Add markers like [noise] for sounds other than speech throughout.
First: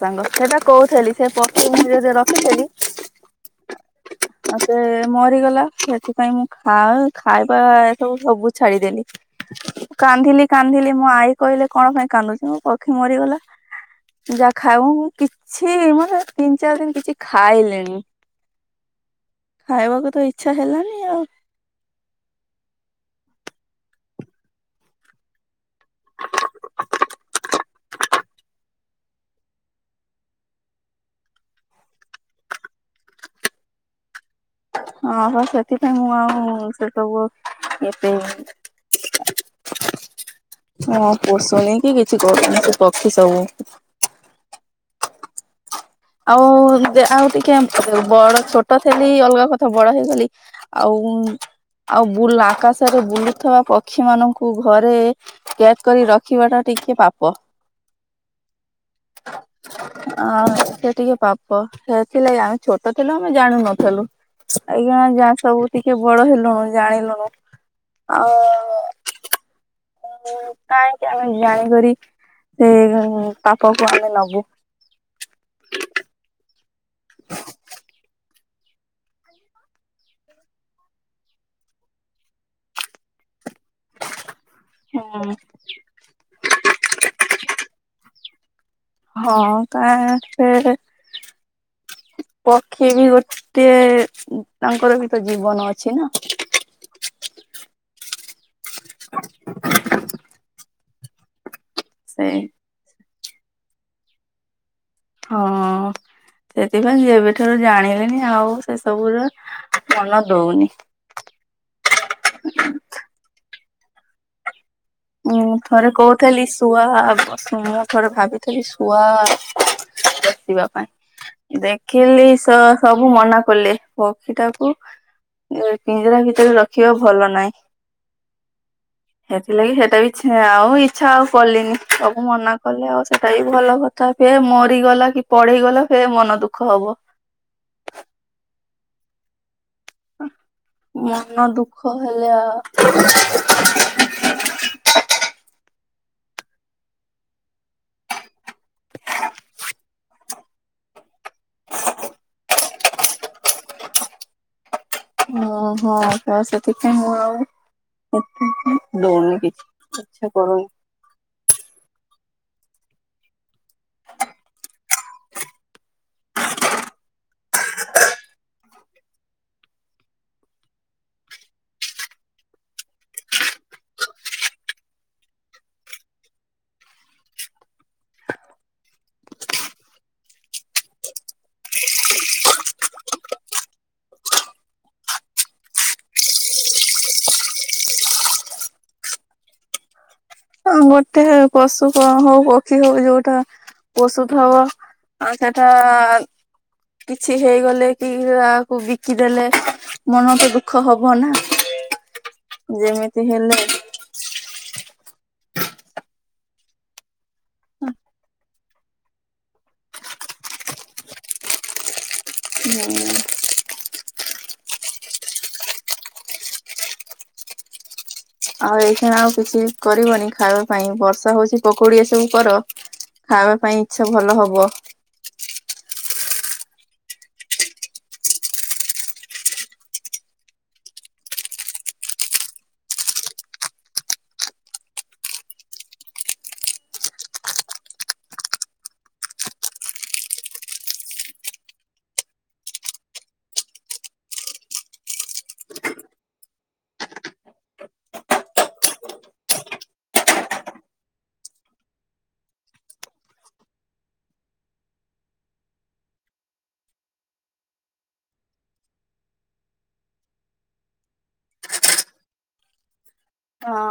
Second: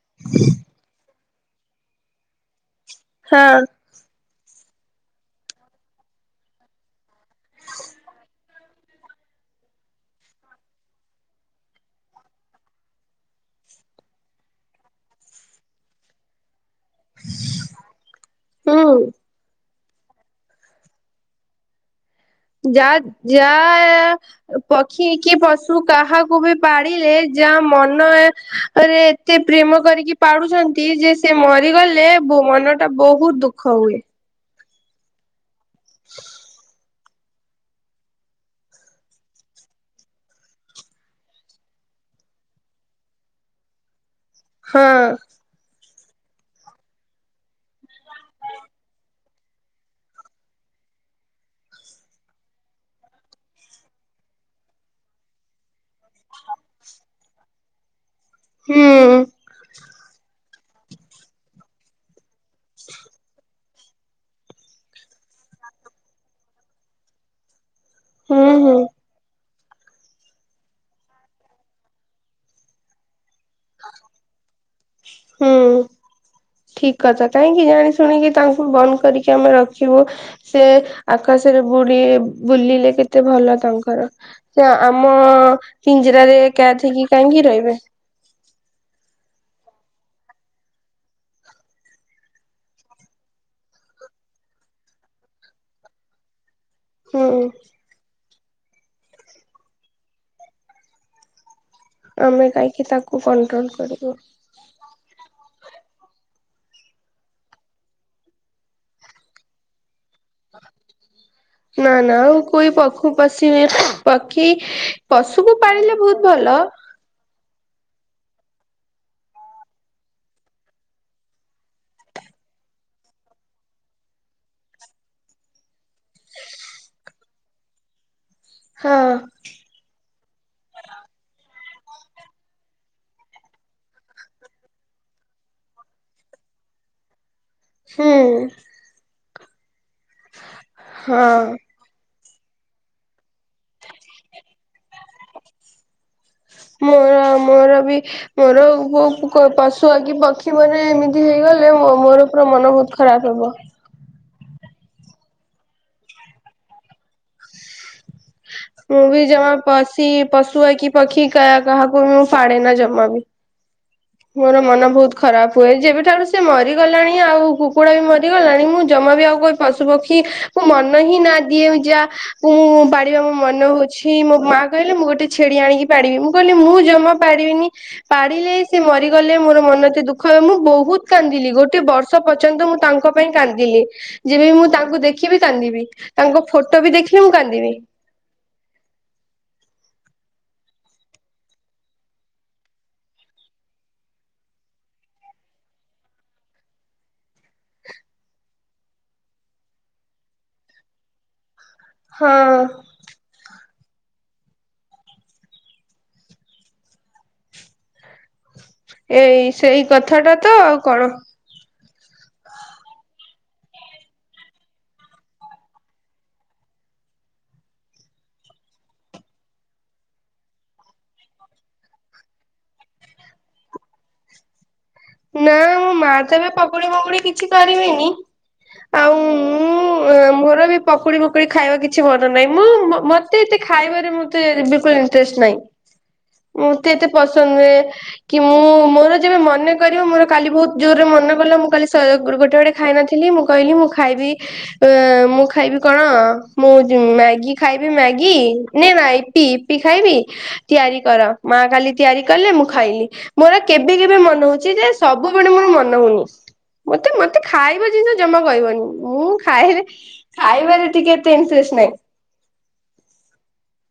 ସାଙ୍ଗ ସେଟା କହୁଥିଲି ସେ [unintelligible] ପକ୍ଷରେ ରଖିଥିଲି [unintelligible] ହ। ଆଉ ସେ ମରିଗଲା ସେଥିପାଇଁ ମୁଁ ଖା ଖାଇବା ଏ ସବୁ ସବୁ ଛାଡିଦେଲି କାନ୍ଦିଲି କାନ୍ଦିଲି ମୋ ଆଈ କହିଲେ କଣ ପାଇଁ କାନ୍ଦୁଚ ମୋ ପକ୍ଷୀ ମରିଗଲା ଯା ଖାଇବ କିଛି ମାନେ ତିନ୍ ଚାରି ଦିନ କିଛି ଖାଇଲିଣିି। ହୁଁ ଖାଇବାକୁ ତ ଇଛା ହେଲାନି ଆଉ ଯା ଯାହା ପକ୍ଷୀ କି ପଶୁ କାହାକୁ ବି ପାଳିଲେ ଯାହା ମନରେ ଏତେ ପ୍ରେମ କରିକି ପାଡୁଛନ୍ତି ଯେ ସେ ମରିଗଲେ ମନ ଟା ବହୁତ ଦୁଃଖ ହୁଏ। ହଁ ହ ସେଥିପାଇଁ ମୁଁ ଆଉ [unintelligible] ସବୁ ଏବେ? ହଁ ପଷୁନି କି କିଛି କରୁନି ସେ ପକ୍ଷୀ ସବୁ ହଁ। ଆଉ ଆଉ ଟିକେ ବଡ ଛୋଟ ଲି ଅଲଗା କଥା ବଡ ହେଇଗଲି ଆଉ ଆଉ ବୁଲା ଆକାଶରେ ବୁଲୁଥିବା ପକ୍ଷୀ ମାନଙ୍କୁ ଘରେ [unintelligible] କରି ରଖିବା ଟା ଟିକେ ପାପ ହୁଁ। ଆଁ ସେ ଟିକେ ପାପ ହେଇଥିଲା ଛୋଟ ଥିଲା ଆମେ ଜାଣୁନୁ ଲୁ ଆଜ୍ଞା ଯା ସବୁ ଟିକେ ବଡ ହେଲୁଣୁ ଜାଣିଲୁଣୁ ହୁଁ ହୁଁ ଆଉ କାହିଁକି ଆମେ ଜାଣିକରି ସେ ପାପକୁ ଆମେ ନବୁ। ହୁଁ ଠିକ କଥା କାହିଁକି ଜାଣି ଶୁଣିକି ତାଙ୍କୁ ବନ୍ଦ କରିକି ଆମେ ରଖିବୁ ସେ ଆକାଶ ରେ ବୁଢି ବୁଲିଲେ କେତେ ଭଲ ତାଙ୍କର ସେ ଆମ ହୁଁ ପି୍ଂଜରାରେ କୈଦ୍ ହେଇକି କାହିଁକି ରହିବେ। ହଁ କାହିଁ ସେ ପକ୍ଷୀ ବି ଗୋଟେ ତାଙ୍କର ବି ତ ଜୀବନ ଅଛି ନା। ହୁଁ। ହ [unintelligible] ଆମେ କାହିଁକି ତାକୁ କଣ୍ଟ୍ରୋଲ୍ କରିବୁ। ହଁ ସେଥିପାଇଁ ଏବେଠାରୁ ଜାଣିଲେନି ଆଉ ସେ ସବୁ ର ନା ନା ଆ କ ପକ୍ଷୁ ପଶୀ ପକ୍ଷୀ ଉଁ ପଶୁକୁ ଥରେ ପାଳିଲେ ବହୁତ କହୁଥିଲି ଭଲ। ଶୁଆ ମୁଁ ଥରେ ଭାବିଥିଲି ଶୁଆ ପୋସିବା ପାଇଁ ଦେଖିଲି ସବୁ ମନା କଲି ପକ୍ଷୀ ଟାକୁ ପି୍ଜରା ଭିତରେ ରଖିବା ଭଲ ନାହିଁ। ହଁ। ସେଥିଲାଗି ସେଟା ଆଉ ଇଚ୍ଛା ଆଉ କଲିନି ସବୁ ମନା କଲେ ଆଉ ସେଟା ବି ଭଲ କଥା ହଏ ମରିଗଲେ କି ପଢେଇ ଗଲା ଫ ମନ ଦୁଃଖ ହବ। ହଁ। ମନ ହଁ ଦୁଃଖ ହେଲେ ଆଉ ମୋର ମୋର ବି ମୋରୋ ପଶୁ ଆ କି ମାନେ ଏମିତି ହେଇଗଲେ ମୋର ପୁର ମନ ବହୁତ ଖରାପ ହବ। ଓ ହୋ ତ ସେଥିପାଇଁ ମୁଁ ଆଉ ମୁଁ ବି ଦଉନି ଜମା କିଛି ପଶି ଇଚ୍ଛା କରୁନି। ପଶୁଆ କି ପକ୍ଷୀ କା କାହାକୁ ବି ମୁଁ ଫାଡେ ନା ଜମା ବି ମୋର ମନ ବହୁତ ଖରାପ ହୁଏ, ଯେବେଠାରୁ ସେ ମରିଗଲାଣି ଆଉ କୁକୁଡା ବି ମରିଗଲାଣି ମୁଁ ଜମା ଆ ବି ଆଉ ପଶୁ ପକ୍ଷୀ ମନ ହିଁ ନା ଦିଏ ଯା ମୁ ପାଳିବା ମୋ ମନ ହଉଛି ମୋ ମା କହିଲେ ମୁଁ ଗୋଟେ ଛେଳି ଆଣିକି ପାରିବି ମୁଁ କହିଲି ମୁଁ ଜମା ପାରିବିନି ପାରିଲେ ସେ ମରିଗଲେ ମୋର ମନ ଏତେ ଦୁଃଖ, ହ ମୁଁ ବହୁତ କାନ୍ଦିଲି ଗୋଟେ ବର୍ଷ ପର୍ଯ୍ୟନ୍ତ ମୁଁ ତାଙ୍କ ପାଇଁ କାନ୍ଦିଲି ଲି ଯେବେ ମୁଁ ତାଙ୍କୁ ଦେଖିବି କାନ୍ଦିବି ତାଙ୍କ ଫଟୋ ବି ଦେଖିବି ମୁଁ କାନ୍ଦିବି [inaudible] ଗୋଟେ ପଶୁ ପ ହଉ ପକ୍ଷୀ ହଉ ଯୋଉଟା ଔଷୁଧ ହବ ଆ ଟାଟା କିଛି ହେଇଗଲେ କି ଆକୁ ବିକିଦେଲେ ମନ ତ ଦୁଃଖ ହବ ନା ହଁ ଯେମିତି ହେଲେ ହୁଁ। ଏଇ ସେଇ କଥାଟା ତ ଆଉ କଣ? ହଁ। ଆଉ ଏଇ ଖାଣା ଆଉ କିଛି କରିବନି ଖାଇବା ପାଇଁ ବର୍ଷା ହଉଛି, ପକୋଡି ଏ ସବୁ କର ଖାଇବା ପାଇଁ ଇଚ୍ଛା ଭଲ ହବ। ନା ମୋ ମା ତ ଏବେ ପକୁଡ଼ି ମକୁଡ଼ି କିଛି କରିବେନି ଆଉ ମୁଁ ମୋର ବି ପକୁଡି ଫକୁଡି ଖାଇବା କିଛି ମନ ନାହିଁ ମୁଁ ମତେ ଏତେ ଖାଇବାରେ ମତେ ବିକୁଲ ଇଣ୍ଟରେଷ୍ଟ ନାହିଁ ମତେ ଏତେ ପସନ୍ଦ ନୁହେ କି ମୁଁ ମୋର ଯେବେ ମନେ କରିବ ମୋର କାଲି ବହୁତ ଜୋରରେ ମନେ କଲା, ମୁଁ କାଲି ସ ଗୋଟେ ଗୋଟେ ଖାଇନଥିଲି ମୁଁ କହିଲି ମୁଁ ଖାଇବି ମୁଁ ଖାଇବି କଣ ମୁଁ ମ୍ୟାଗି ଖାଇବି ମ୍ୟାଗି ନାଇ ୟିପି ୟିପି ଖାଇବି ତିଆରି କର ମା କାଲି ତିଆରି କଲେ, ମୁଁ ଖାଇଲି ମୋର କେବେ କେବେ ମନେ ହଉଛି ଯେ ସବୁବେଳେ ମୋର ମନ ହଉନି। ମତେ ମତେ ଖାଇବା ଜିନିଷ ଜମା କହିବନି, ମୁଁ ଖାଇ ଖାଇବାରେ ଟିକେ ଏତେ ଇଂଟରେଷ୍ଟ ନାହିଁ ହଁ।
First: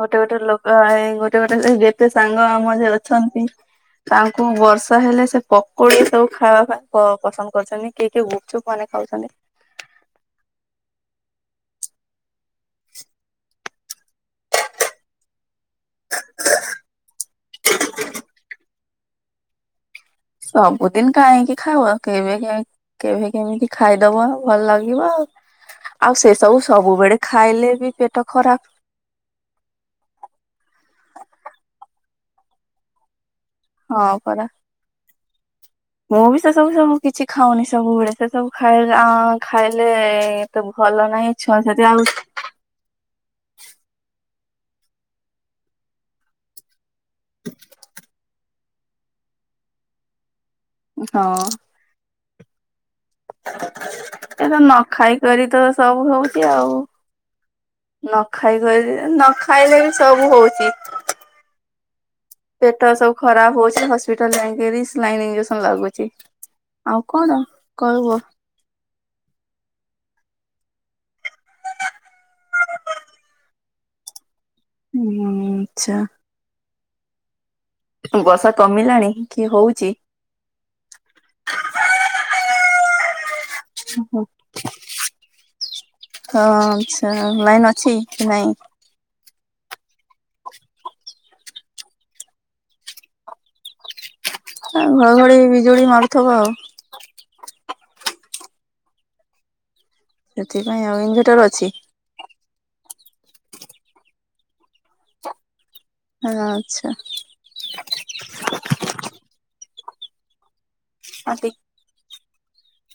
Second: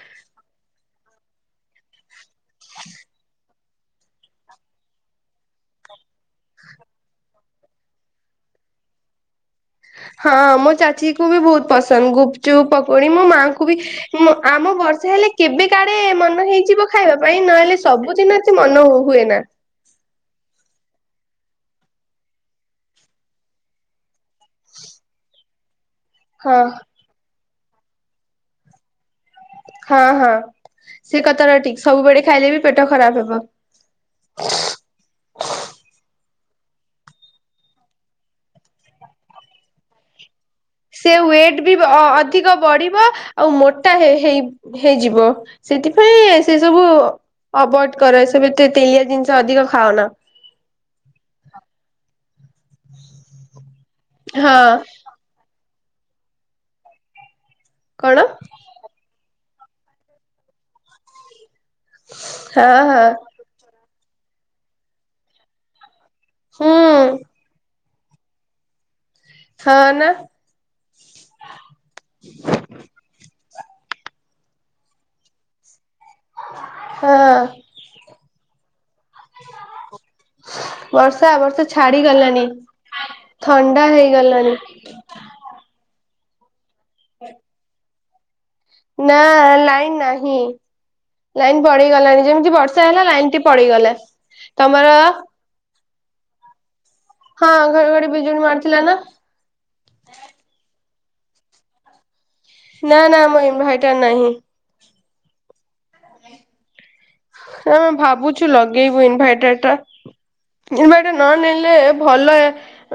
ଗୋଟେ ଗୋଟେ ଲୋକ ଏ ଗୋଟେ ଗୋଟେ ଯେତେ ସାଙ୍ଗ ଆମ ଯ ଅଛନ୍ତି ତାଙ୍କୁ ବର୍ଷା ହେଲେ ସେ ପକୋଡ଼ି ସବୁ ଖାଇବା ପାଇଁ ପ ପସନ୍ଦ କରୁଛନ୍ତି, କିଏ କିଏ ଗୁପଚୁପ ମାନେ ଖାଉଛନ୍ତି। ହଁ ମୋ ଚାଚୀକୁୁ ବି ବହୁତ ପସନ୍ଦ ଗୁପଚୁପ ପକୋଡି ମୋ ମାଙ୍କୁ ବି ଆମ ବର୍ଷା ହେଲେ କେବେ କାଡେ ମନ ହେଇଯିବ, ଖାଇବା ପାଇଁ ନହେଲେ ସବୁଦିନ ଏତେ ମନ ହୁଏ ନା ସବୁଦିନ କାହିଁକି ଖାଇବ କେବେ କେମି କେବେ କେମିତି ଖାଇଦବ ଆଉ ଭଲ ଲାଗିବ ଆଉ। ଆଉ ସେ ହଁ ସବୁ ସବୁବେଳେ ଖାଇଲେ ବି ପେଟ ଖରାପ ହଁ ହଁ ସେ କଥାର ଠିକ, ସବୁବେଳେ ଖାଇଲେ ବି ପେଟ ଖରାପ ହେବ। ହଁ ପରା। [inaudible] ମୁଁ ବି ସେସବୁ ସବୁ କିଛି ଖାଉନି ସବୁବେଳେ ସେ ସବୁ ଖାଇଲେ ଆଁ ଖାଇଲେ ତ ଭଲ ସେ ନାହିଁ ଛୁଆ ୱେଟ ବି ଯଦି ଆଉ ଅ-ଅଧିକ ବଢିବ ଆଉ ମୋଟା ହେଇ ହେଇ ହେଇଯିବ ସେଥିପାଇଁ ସେ ସବୁ ଅଭଏଡ କର ସେ ତେ ତେଲିଆ ଜିନିଷ ଅଧିକ ଖାଅନା। ହଁ। ଏତ ହଁ ନ ଖାଇ କରି ତ ସବୁ ହଉଛି ଆଉ। ନ କଣ? ଖାଇ କରି ନ ଖାଇଲେ ବି ସବୁ ହଉଚି। ହଁ ପେଟ ହଁ ସବୁ ଖରାପ ହଉଛି ହସ୍ପିଟାଲ ଯାଇକରି ସ୍ଲାଇନ ଇଞ୍ଜେକ୍ସନ ଲାଗୁଛି। ହୁଁ ଆଉ କଣ କହିବ? ହଁ ନା। ହୁଁ ଆଚ୍ଛା। ହଁ। ବର୍ଷା କମିଲାଣି କି ହଉଚି? ବର୍ଷା ବର୍ଷା ଛାଡିଗଲାଣି। ଥଣ୍ଡା ହେଇଗଲାଣି। ହଁ ଆଚ୍ଛା ଲାଇନ୍ ଅଛି କି ନାଇଁ? ନନାଁ ଲାଇନ ନାହିଁ। ଲାଇନ ପଡିଗଲାଣି ଯେମିତି ବର୍ଷା ହେଲା ଲାଇନ ଟି ପଳେଇ ଗଲା। ଆଉ ଘର ଘଡି ବିଜୁଳି ମାରୁଥବ ଆଉ। ହଁ ଘଡ଼ଘଡ଼ି ବିଜୁଳି ମାରିଥିଲା ନା। ସେଥିପାଇଁ ଆଉ ଇନଭଟର ଅଛି। ନାଁ ନାଁ ମୋ ଇନଭାଇଟର ନାହିଁ। ହଁ ଆଚ୍ଛା। ଆମେ ଭାବୁଛୁ ଲଗେଇବୁ ଇନଭାଇଟର ଟା। ଇନଭାଇଟ ନ ନେଲେ ଭଲ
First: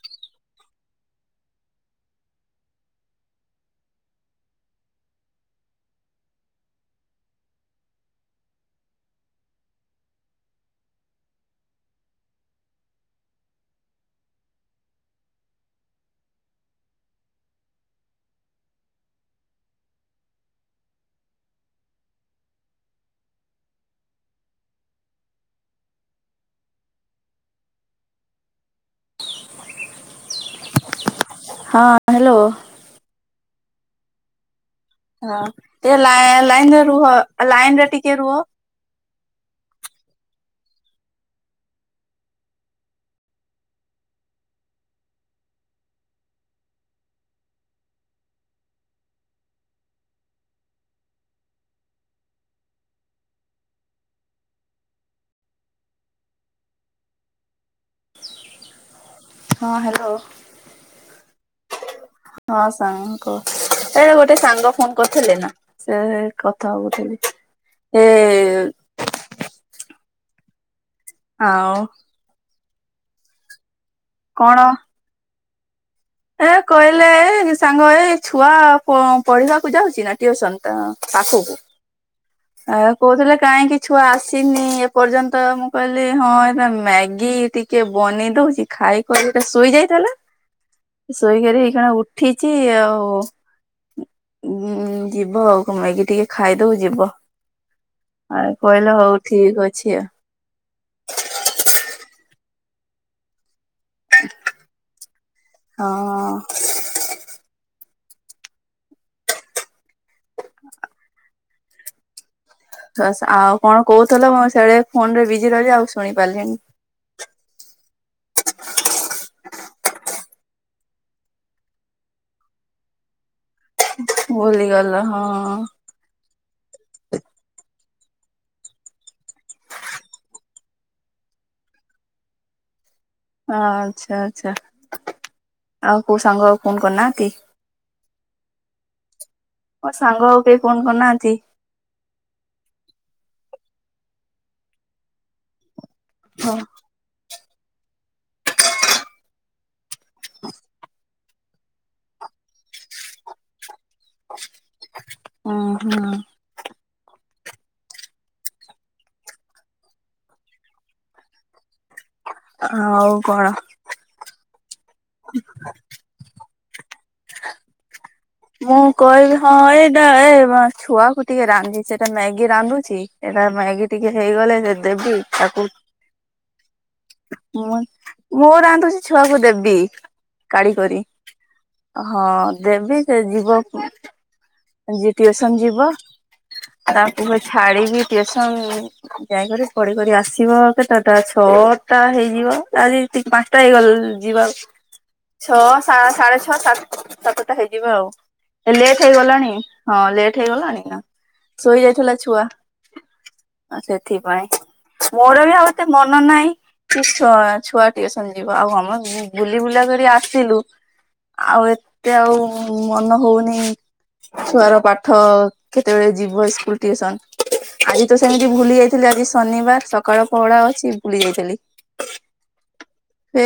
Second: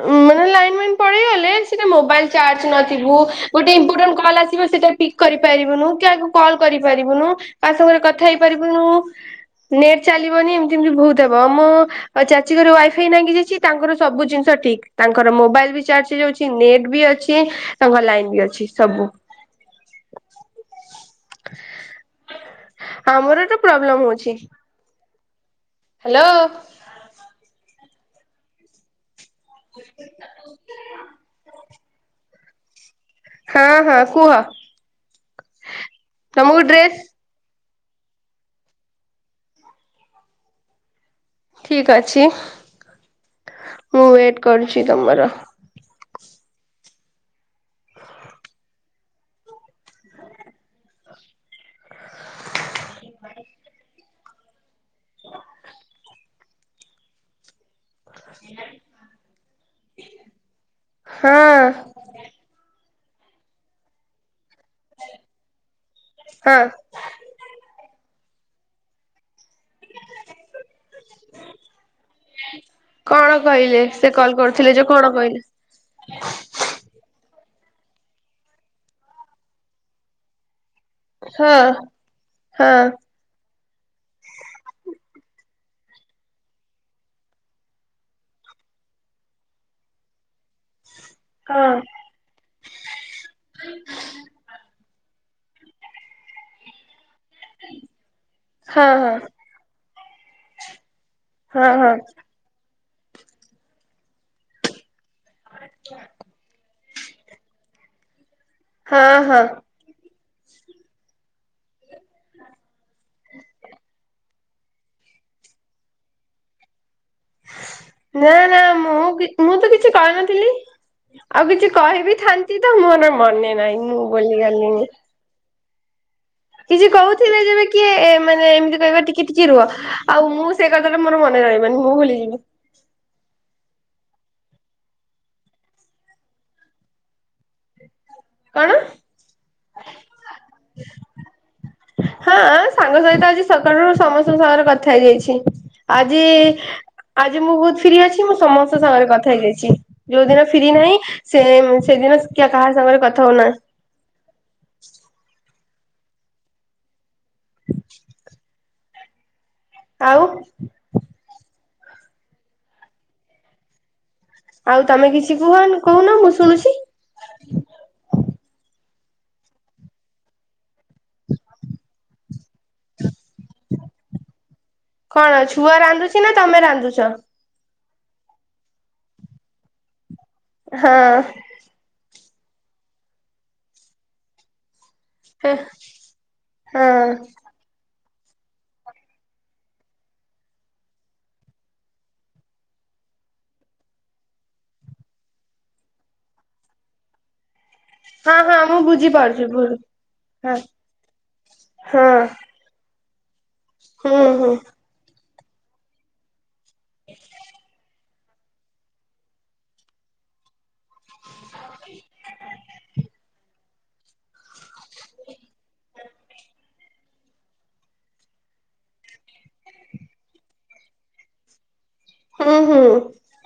ଉଁ। ଲାଇନ୍ ମାଇନ ପଳେଇ ଗଲେ ସେଟା ମୋବାଇଲ୍ ଚାର୍ଜ ନଥିବୁ ଗୋଟେ ଇମ୍ପୋଟାଣ୍ଟ କଲ ଆସିବ ସେଟା ପିକ କରି ପାରିବୁନୁ କି କାହାକୁ କଲ୍ କରିପାରିବୁନୁ କାହା ସାଙ୍ଗରେ କଥା ହେଇପାରିବୁନୁ। ହ ନେଟ୍ ଚାଲିବନି ଏମତି ଏମତି ବହୁତ ହବ ଆମ ଚାଚୀ ଘର ୱାଇଫାଇ ନାଗି ଯାଇଛି ତାଙ୍କର ସବୁ ଜିନିଷ ଠିକ ତାଙ୍କର ମୋବାଇଲ ବି ଚାର୍ଜ ହେଇଯାଉଛି ନେଟ୍ ବି ଅଛି ତାଙ୍କର ଲାଇନ ବି ଅଛି ସବୁ ଆମର ଏତ ପ୍ରୋବ୍ଲେମ ହଉଛି। ହ୍ୟାଲୋ। ହଁ ହ୍ୟାଲୋ। ହଁ ହଁ କୁହ। ହଁ ଟିକେ ତମକୁ ଲା-ଲାଇନ ଡ୍ରେସ ରୁହ ଲାଇନରେ ଟିକେ ରୁହ। ଠିକ ଅଛି ମୁଁ ୱେଟ କରୁଛି ତମର। ହଁ ହ୍ୟାଲୋ ହଁ ହଁ। ସାଙ୍ଗ ଏ ଗୋଟେ ସାଙ୍ଗ ଫୋନ କରିୁଥିଲେ ନା। ସେ ହଁ କଥା ହଉଥିଲି ଏ ଆଉ। କଣ କହିଲେ ସେ କଲ କଣ? କରୁଥିଲେ ଯେ କଣ କହିଲେ? ଏ କହିଲେ ଏ ସାଙ୍ଗ ଏଇ ଛୁଆ ପ- ପଢିବାକୁ ଯାଉଛି ନା ଟିଉସନ। ତା ପାଖକୁ ହଁ ହଁ ଆ କହୁଥିଲେ। କାହିଁକି ଛୁଆ ଆସିନି ଏପର୍ଯ୍ୟନ୍ତ ମୁଁ କହିଲି ହଁ ଏ ମ୍ୟାଗି ଟିକେ ବନେଇ ଖାଇ ଖଆକି ଶୋଇ ଯାଇଥିଲା। ଶୋଇକରି ହଁ ଏଇଖିନା ଉଠିଚି ଏଉ ଉଁ ଯିବ ଆଉ କଣ ମ୍ୟାଗି ଟିକେ ଖାଇଦବ ଯିବ। ଆ ହଁ କହିଲେ ହଁ ହଉ ଠିକ୍ ଅଛି ଆ। ହଁ ହଁ। ହଁ। ହଁ ହଁ। [inaudible] ଆଉ କଣ କହୁଥିଲ ମୁଁ ସେ ଫୋନରେ ବିଜି ରହିଲି ଆଉ ଶୁଣି ପାରିଲିଣି। ନା ନା ମୁଁ ମୁଁ ତ କିଛି କହିନଥିଲି। ଆଉ କିଛି କହିବି ଥାନ୍ତି ତ ମୋର ମନେ ନାହିଁ। ମୁଁ ବୋଲି ଗଲିଣି। ଭୁଲିଗଲ ହଁ। କିଛି କହୁଥିଲେ ଯେବେ କିଏ ଏ ମାନେ ଏମିତି କହିବା ଟିକେ ଟିକେ ରୁହ ଆଉ ମୁଁ ସେଇ କଥାଟା ମୋର ମନେ ରହିବନି ମୁଁ ଭୁଲିଯିବି। ହଁ ଆଚ୍ଛା ଆଚ୍ଛା ଆଉ କୋଉ ସାଙ୍ଗ ଫୋନ କରିନାହାନ୍ତି? କଣ? ତମ ସାଙ୍ଗ ଆଉ କେହି ଫୋନ କରୁନାହାନ୍ତି? ହଁ ସାଙ୍ଗ ସହିତ ଆଜି ସକାଳୁ ସମସ୍ତଙ୍କ ସାଙ୍ଗରେ କଥା ହେଇଯାଇଛି। ଆଜି ଓ ଆଜି ମୁଁ ବହୁତ ଫ୍ରି ଅଛି ମୁଁ ସମସ୍ତଙ୍କ ସାଙ୍ଗରେ କଥା ହେଇଯାଇଛି। ଯୋଉ ଦିନ ଫ୍ରି ନାହିଁ ସେ ସେଦିନ କି କାହା ସାଙ୍ଗରେ କଥା ହଉନାହିଁ। ଓ ହଁ। [inaudible] ଆଉ ଆଉ କଣ? ଆଉ ତମେ କିଛି କୁହନ କହୁନ ମୁଁ ଶୁଣୁଛିି। ମୁଁ କହିବି ହଁ ଏଇଟା ଏ ମ ଛୁଆକୁ ଟିକେ ରାନ୍ଧି ସେଟା ମ୍ୟାଗି ରାନ୍ଧୁଛି। ଏଟା ମ୍ୟାଗି ଟିକେ ହେଇଗଲେ ସେ ଦେବି କଣ ତାକୁ ଛୁଆ ରାନ୍ଧୁଛି ନା ତମେ ରାନ୍ଧୁଛ? ମୁଁ। ମୁଁ ରାନ୍ଧୁଛି ଛୁଆକୁ ଦେବି। କାଢି କରି ହଁ। ହଁ ଦେବି ସେ ଯିବ। ଯିଏ ହଁ। ଟିଉସନ ଯିବ ଆଉ ତାଙ୍କୁ ଫେରେ ଛାଡିକି ଟିଉସନ୍ ଯାଇକରି ପଢ଼ିକ ଆସିବ କେତେଟା ଛଅଟା ହେଇଯିବ ଆଜି ତି ପାଞ୍ଚଟା ହେଇଗଲେ ଯିବା ଆଉ ଛଅ ସାଢେ ଛଅ ସାତ ସାତଟା ହେଇ ଯିବ ଆଉ ହଁ ହଁ ମୁଁ ଲେଟ୍ ବୁଝି ପାରୁଛି ହେଇଗଲାଣି। ବୁଝ ହଁ ଲେଟ୍ ହଁ ହେଇଗଲାଣି ନା ହଁ ଶୋଇଯାଇଥିଲା ଛୁଆ। ହୁଁ ସେଥିପାଇଁ ହୁଁ। ମୋର ବି ଆଉଏତେ ମନ ନାହିଁ କି ଛୁ-ଛୁଆ ଟିକେ ସରିଜିବ ଆଉ ଆମେ ବୁଲି ବୁଲା କରି ଆସିଲୁ। ଆଉ ଏତେ ଆଉ ମନ ହଉନି। ଛୁଆର ପାଠ କେତେବେଳେ ଯିବ ସ୍କୁଲ ଟିଉସନ୍? ଆଜି ତ ସେମିତି ଭୁଲି ଯାଇଥିଲି ଆଜି ଶନିବାର ସକାଳ କୋହଢା ଅଛି ଭୁଲି ଯାଇଥିଲି। ହୁଁ ହୁଁ। ଏ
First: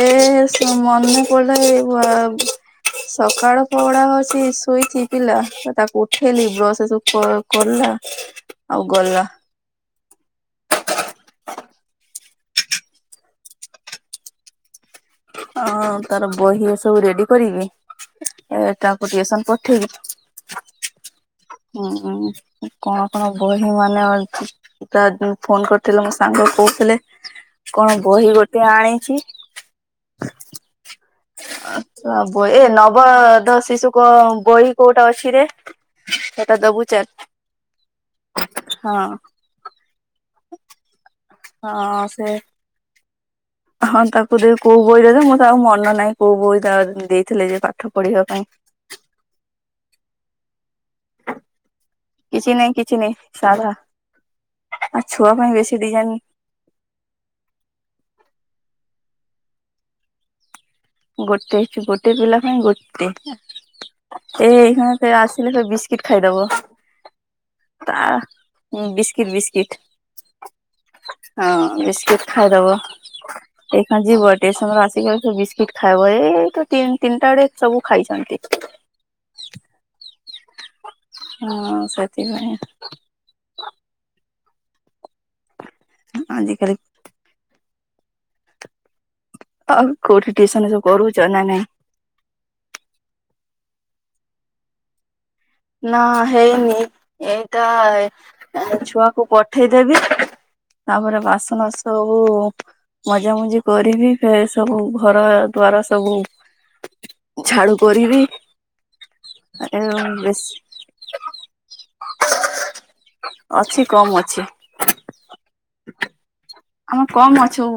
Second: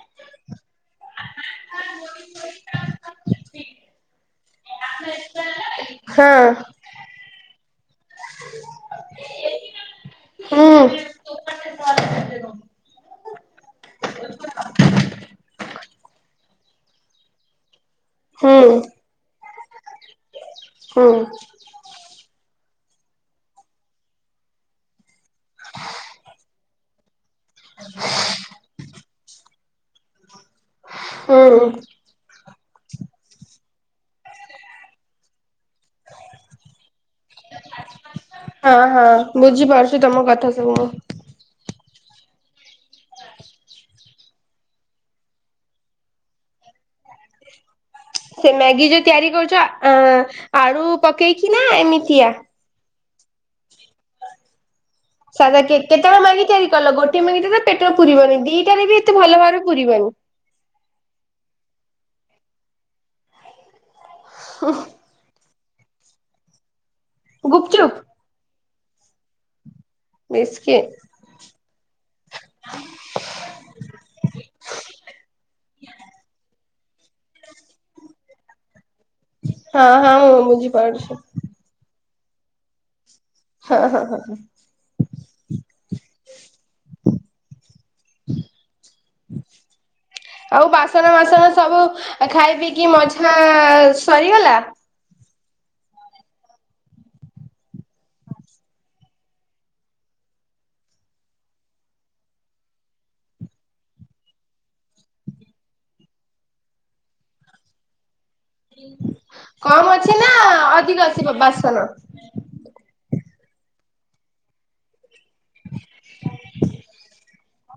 ସେ ମନେ ପଡିଲା ସକାଳ ପହଡା ହଉଛି ଶୋଇଛି ପିଲା। ତାକୁ ହଁ ଉଠେଇଲିି ବ୍ରସ ସୁ କଲା ଆଉ ଗଲା। ହୁଁ [inaudible] [inaudible] ହଁ ତାର ବହି ସବୁ ରେଡି କରିକି ହୁଁ ଏଟାକୁ ଟିଉସନ୍ ପଟେଇବି ହୁଁ ହୁଁଁ। କଣ କଣ ବହି ମାନେ ଫୋନ କରିଥିଲେ ମୋ ସାଙ୍ଗ କହୁଥିଲେ? କଣ ବହି ଗୋଟେ ଆଣିଛି? ହୁଁ। ଏ ନବଧ ଶିଶୁ କ ବହି କୋଉଟା ଅଛି ରେ? ସେଟା ଦବୁ ଚାଲ ହଁ, ହଁ ବୁଝିପାରୁଛି, ତମ କଥା ସ ତମ ହଁ ସେ ହଁ, ତାକୁ ଦେ କୋଉ ବହି ଦେଲେ, ମୋର ଆଉ ମନ ନାହିଁ। କୋଉ ବହି ତା ଦେଇଥିଲେ, ଯେ ପା ସେ ମ୍ୟାଗି ଯୋଉ ତିଆରି କରୁଛ। ଆଁ -ଆଳୁ ପକେଇକି ନା ଏମିତିଆ କିଛିନାହିଁ। ସା ପରା। ସାଧା କେକ୍, କେତେବେଳେ ମ୍ୟାଗି ତିଆରି କଲ? ଗୋଟେ ମ୍ୟାଗି ରେ ପେଟ ପୁରରିବନି। ଦିଟାରେ ବି ତେ ଭଲ ଭାବରେ ପୁରିବନି। ଗୋଟେ ଗୋଟେ ପିଲା ପାଇଁ ଗୋଟେ। ଏ ହଁ ସେ ଆସିଲେ ସେବିସ୍ କିଟ୍ ଖାଇଦବ। ଗୁପ୍ ଚୁପ୍। ହୁଁ ବିସ୍କିଟ୍ ବିସ୍କିଟ୍। ବିସ୍କି ହଁ ବିସ୍କିଟ୍ ଖାଇଦବ। ଏଇଖିଣା ଯିବ ଟେସନରୁ ଆସିକି ବିସ୍କିଟ୍ ଖାଇବ-ଏ ତ ତି-ତିନିଟା ଡେ ସବୁ ଖାଇଛନ୍ତି। ହଁ ହଁ, ମୁଁ ବୁଝି ପାଡୁଛି। ତି ପାଇଁ। ହଁ ହଁ ହଁ ହଁ। ଆଜିକାଲି। ଆଉ କୋଉଠି ଟିଉସନ ଆଉ ସବୁ ବାସନ କରୁଛ ନା ମାସନ ନାଇଁ ସବୁ ଖାଇ ପିଇକି ମଝା-ଆ ଆ ସରିଗଲା? ନା ହେଇନି, ଏଇଟା-ଆ ଛୁଆକୁ ପଠେଇଦେବି। ତାପରେ ବାସନ ସବୁ-ଉ ମଜା ମଜି କରିବି। ଫେର ସବୁ ଘର ଦୁଆର ସବୁ ଝାଡୁ କରିବି। କମ ଅଛି ନା ବେଶୀ ଅଧିକ ଅଛି ବାସନ? ଅଛି କମ୍ ଅଛି। ଆମେ କମ୍ ଅଛୁ।